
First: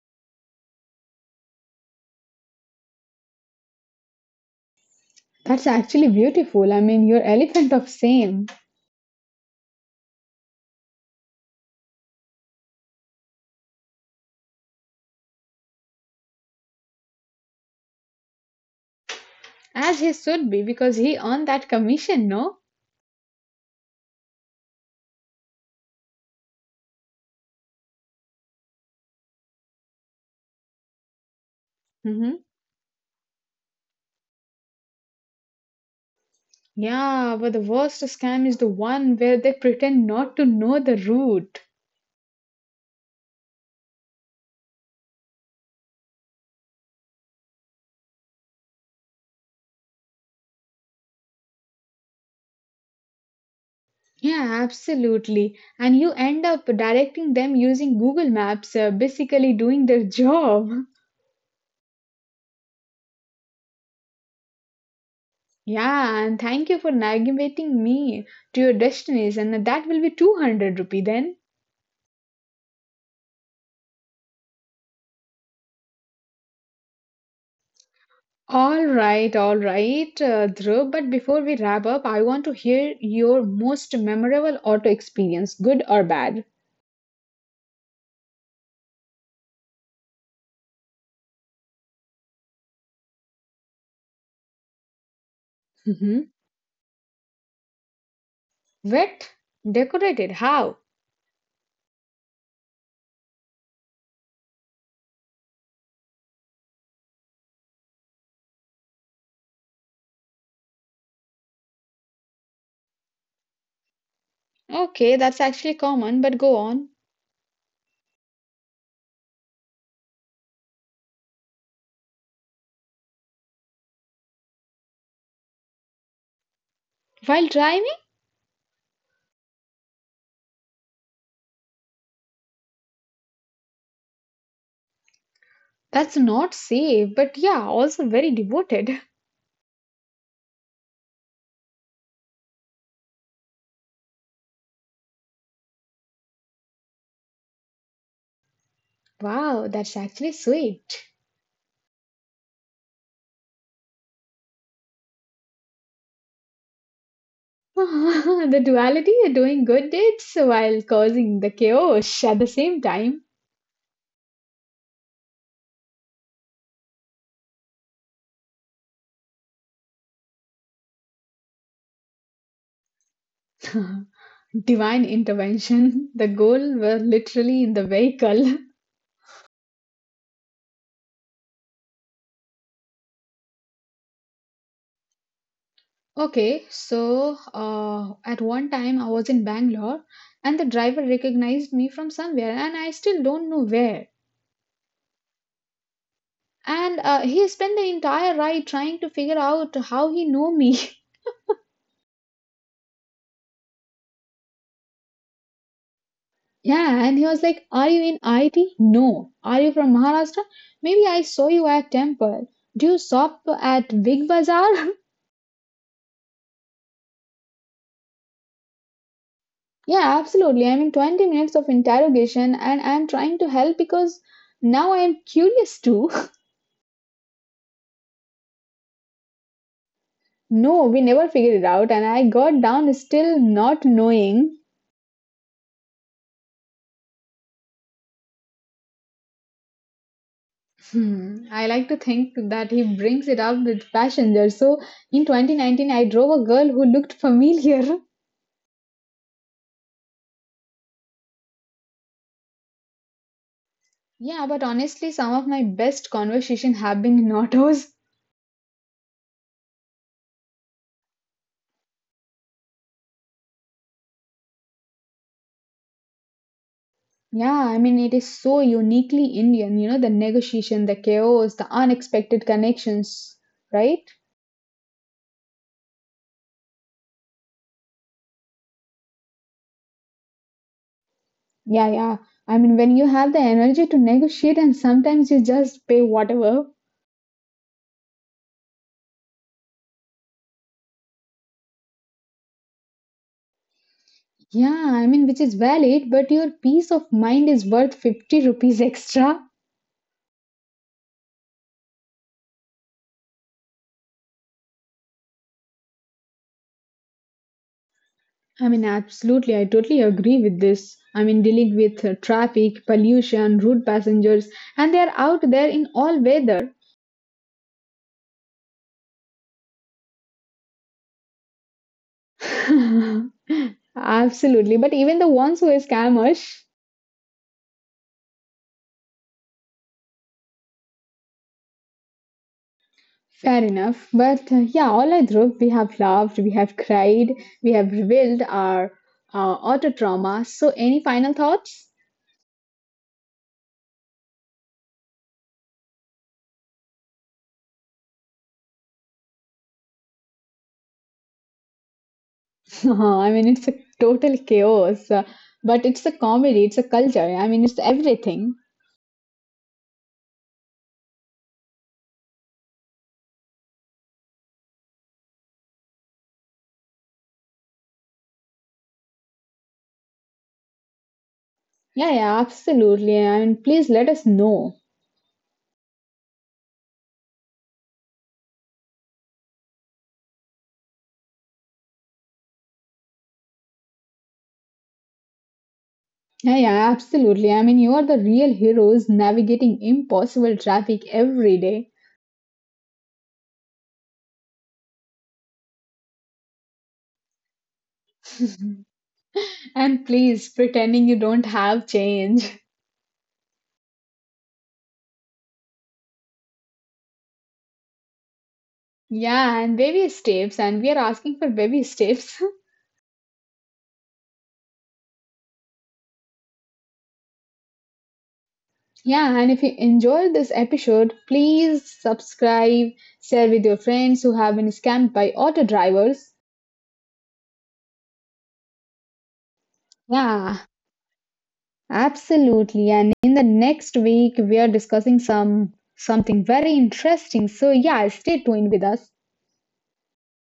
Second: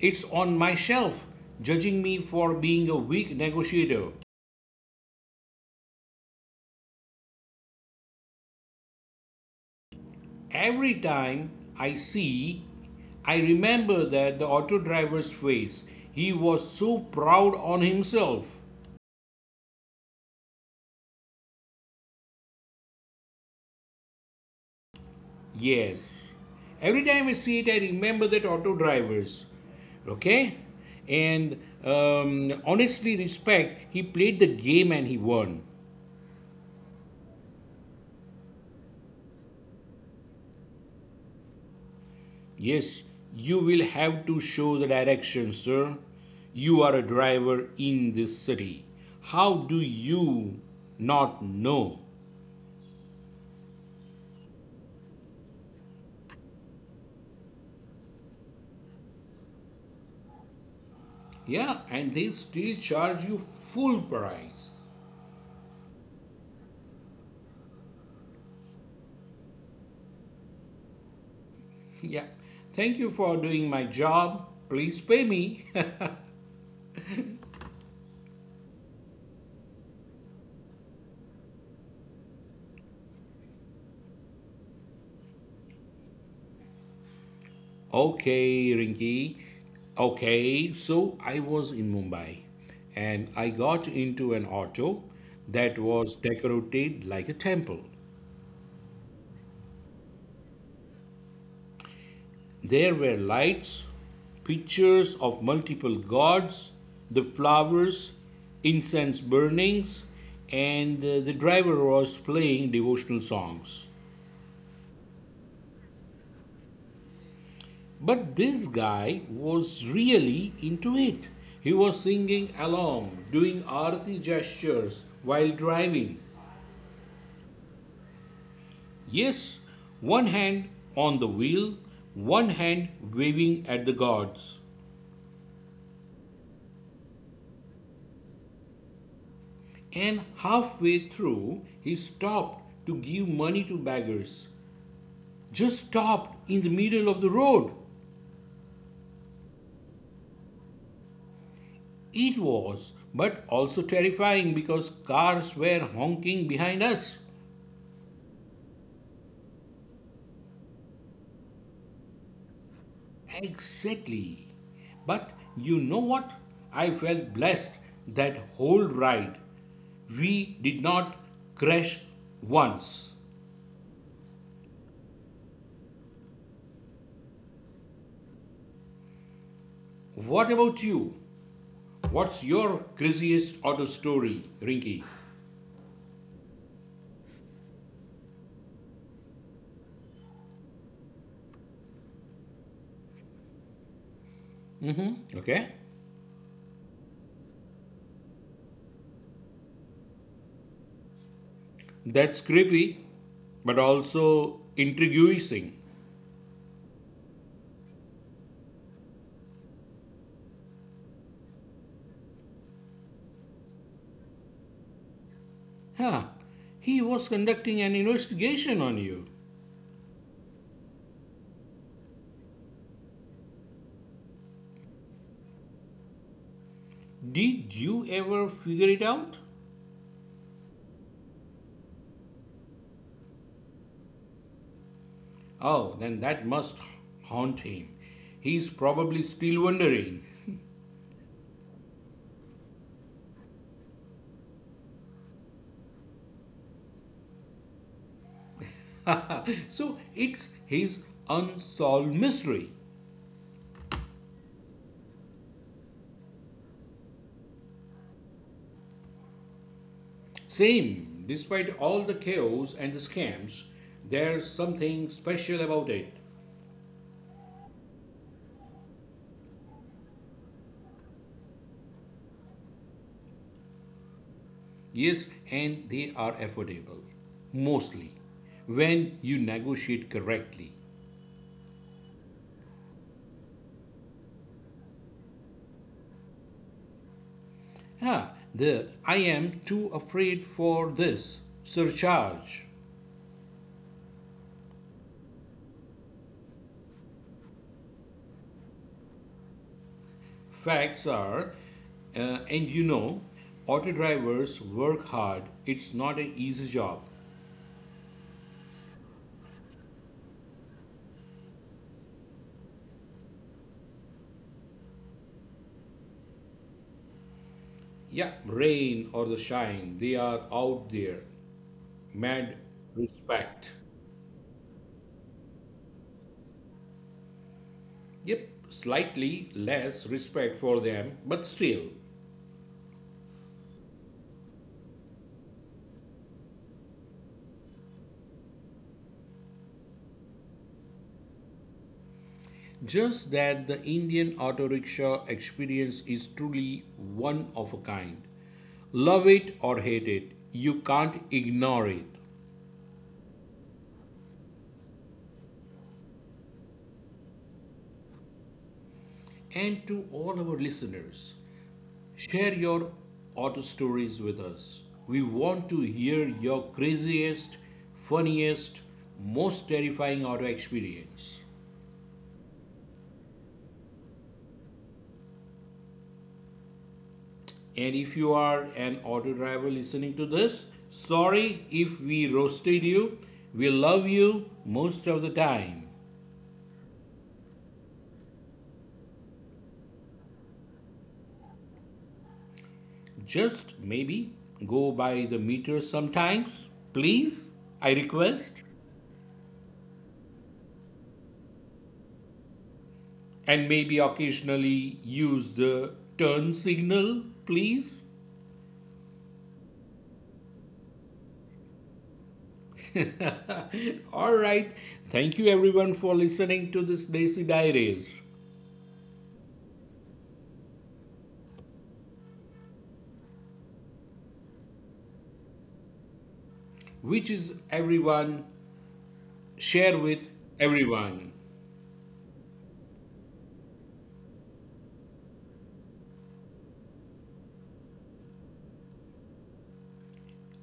it's on my shelf, judging me for being a weak negotiator. That's actually beautiful. You're elephant of same. Every time I see, I remember that the auto driver's face. He was so proud on himself. As he should be, because he earned that commission, no? Yes. Every time I see it, I remember that auto drivers. Okay? And Hmm. Honestly, respect, he played the game and he won. Yeah, but the worst scam is the one where they pretend not to know the route. Yes, you will have to show the direction, sir. You are a driver in this city. How do you not know? Yeah, absolutely. And you end up directing them using Google Maps, basically doing their job. Yeah, and they still charge you full price. Yeah, and thank you for navigating me to your destination. That will be 200 rupee then. Yeah. Thank you for doing my job. Please pay me. All right, Dhruv. But before we wrap up, I want to hear your most memorable auto experience, good or bad. Okay, Rinky. Okay, so I was in Mumbai and I got into an auto that was Hmm. decorated like a temple. Wet, decorated. How? There were lights, pictures of multiple gods, the flowers, incense burnings, and the driver was playing devotional songs. Okay, that's actually common, but go on. But this guy was really into it. He was singing along, doing arati gestures while driving. While driving? Yes, one hand on the wheel, one hand waving at the gods. That's not safe, but yeah, also very devoted. And halfway through, he stopped to give money to beggars. Just stopped in the middle of the road. Wow, that's actually sweet. It was, but also terrifying because cars were honking behind us. The duality, doing good deeds while causing the chaos at the same time. Exactly. But you know what? I felt blessed that whole ride. We did not crash once. Divine intervention. The goal were literally in the vehicle. What about you? What's your craziest auto story, Rinky? Okay, so at one time I was in Bangalore and the driver recognized me from somewhere and I still don't know where. Okay? And he spent the entire ride trying to figure out how he know me. That's creepy, but also intriguing. Yeah, and he was like, "Are you in IT? No. Are you from Maharashtra? Maybe I saw you at temple. Do you shop at Big Bazaar?" Huh. He was conducting an investigation on you. Yeah, absolutely. 20 minutes of interrogation, and I'm trying to help because now I am curious too. Did you ever figure it out? No, we never figured it out, and I got down still not knowing. Oh, then that must haunt him. He's probably still wondering. Hmm. I like to think that he brings it up with passenger. So in 2019, I drove a girl who looked familiar. So it's his unsolved mystery. Yeah, but honestly, some of my best conversation have been in autos. Same, despite all the chaos and the scams, there's something special about it. Yeah, it is so uniquely Indian, you know, the negotiation, the chaos, the unexpected connections, right? Yes, and they are affordable. Mostly. When you negotiate correctly. Yeah, yeah. When you have the energy to negotiate and sometimes you just pay whatever. Ah, the I am too afraid for this surcharge. Yeah, which is valid, but your peace of mind is worth 50 rupees extra. Facts are, and you know, auto drivers work hard. It's not an easy job. Absolutely, I totally agree with this. Dealing with traffic, pollution, rude passengers, and they are out there in all weather. Yeah, rain or the shine, they are out there. Mad respect. Absolutely, but even the ones who are scammers. Yep, slightly less respect for them, but still. Fair enough. But yeah, all I through, we have laughed, we have cried, we have revealed our auto trauma. So, any final thoughts? Just that the Indian auto rickshaw experience is truly one of a kind. Love it or hate it, you can't ignore it. It's a total chaos, but it's a comedy, it's a culture. It's everything. And to all our listeners, share your auto stories with us. We want to hear your craziest, funniest, most terrifying auto experience. Yeah, yeah, absolutely. Please let us know. And if you are an auto driver listening to this, sorry if we roasted you. We love you most of the time. Yeah, yeah, absolutely. You are the real heroes navigating impossible traffic every day. Just maybe go by the meter sometimes, please. I request. And please, pretending you don't have change. And maybe occasionally use the turn signal, please. Yeah, and baby steps, and we are asking for baby steps. All right. Thank you everyone for listening to this Daisy Diaries, Yeah, and if you enjoyed this episode, please subscribe, share with your friends who have been scammed by auto drivers. which is everyone, share with Yeah, everyone. absolutely. And in the next week, we are discussing something very interesting. So yeah, stay tuned with us.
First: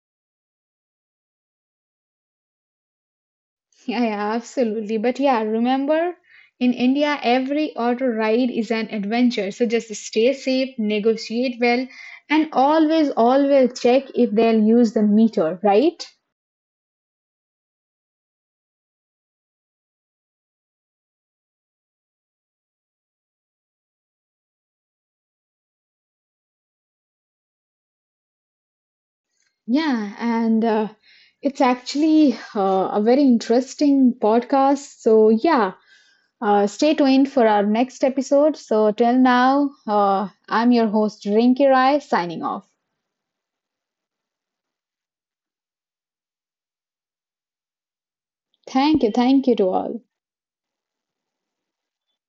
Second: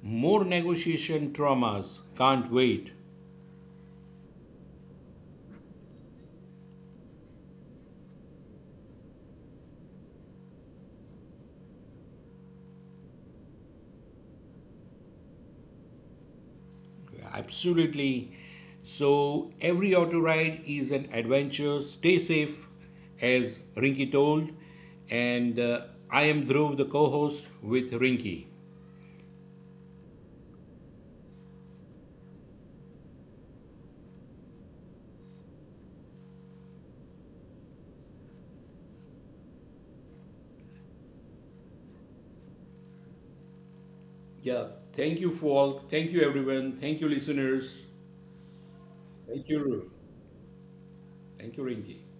More negotiation traumas. Can't wait. Yeah, yeah, absolutely. But yeah, remember in India, every auto ride is an adventure. So just stay safe, negotiate well, and always, always check if they'll use the meter, right? Absolutely. So every auto ride is an adventure. Stay safe, as Rinky told, and I am Dhruv, the co-host with Rinky. Yeah, and it's actually a very interesting podcast. So yeah, stay tuned for our next episode. So till now, I'm your host, Rinki Rai, signing off. Yeah. Thank you, Falk. Thank you, everyone. Thank you, listeners. Thank Thank you, you to Ru. all. Thank you, Rinky.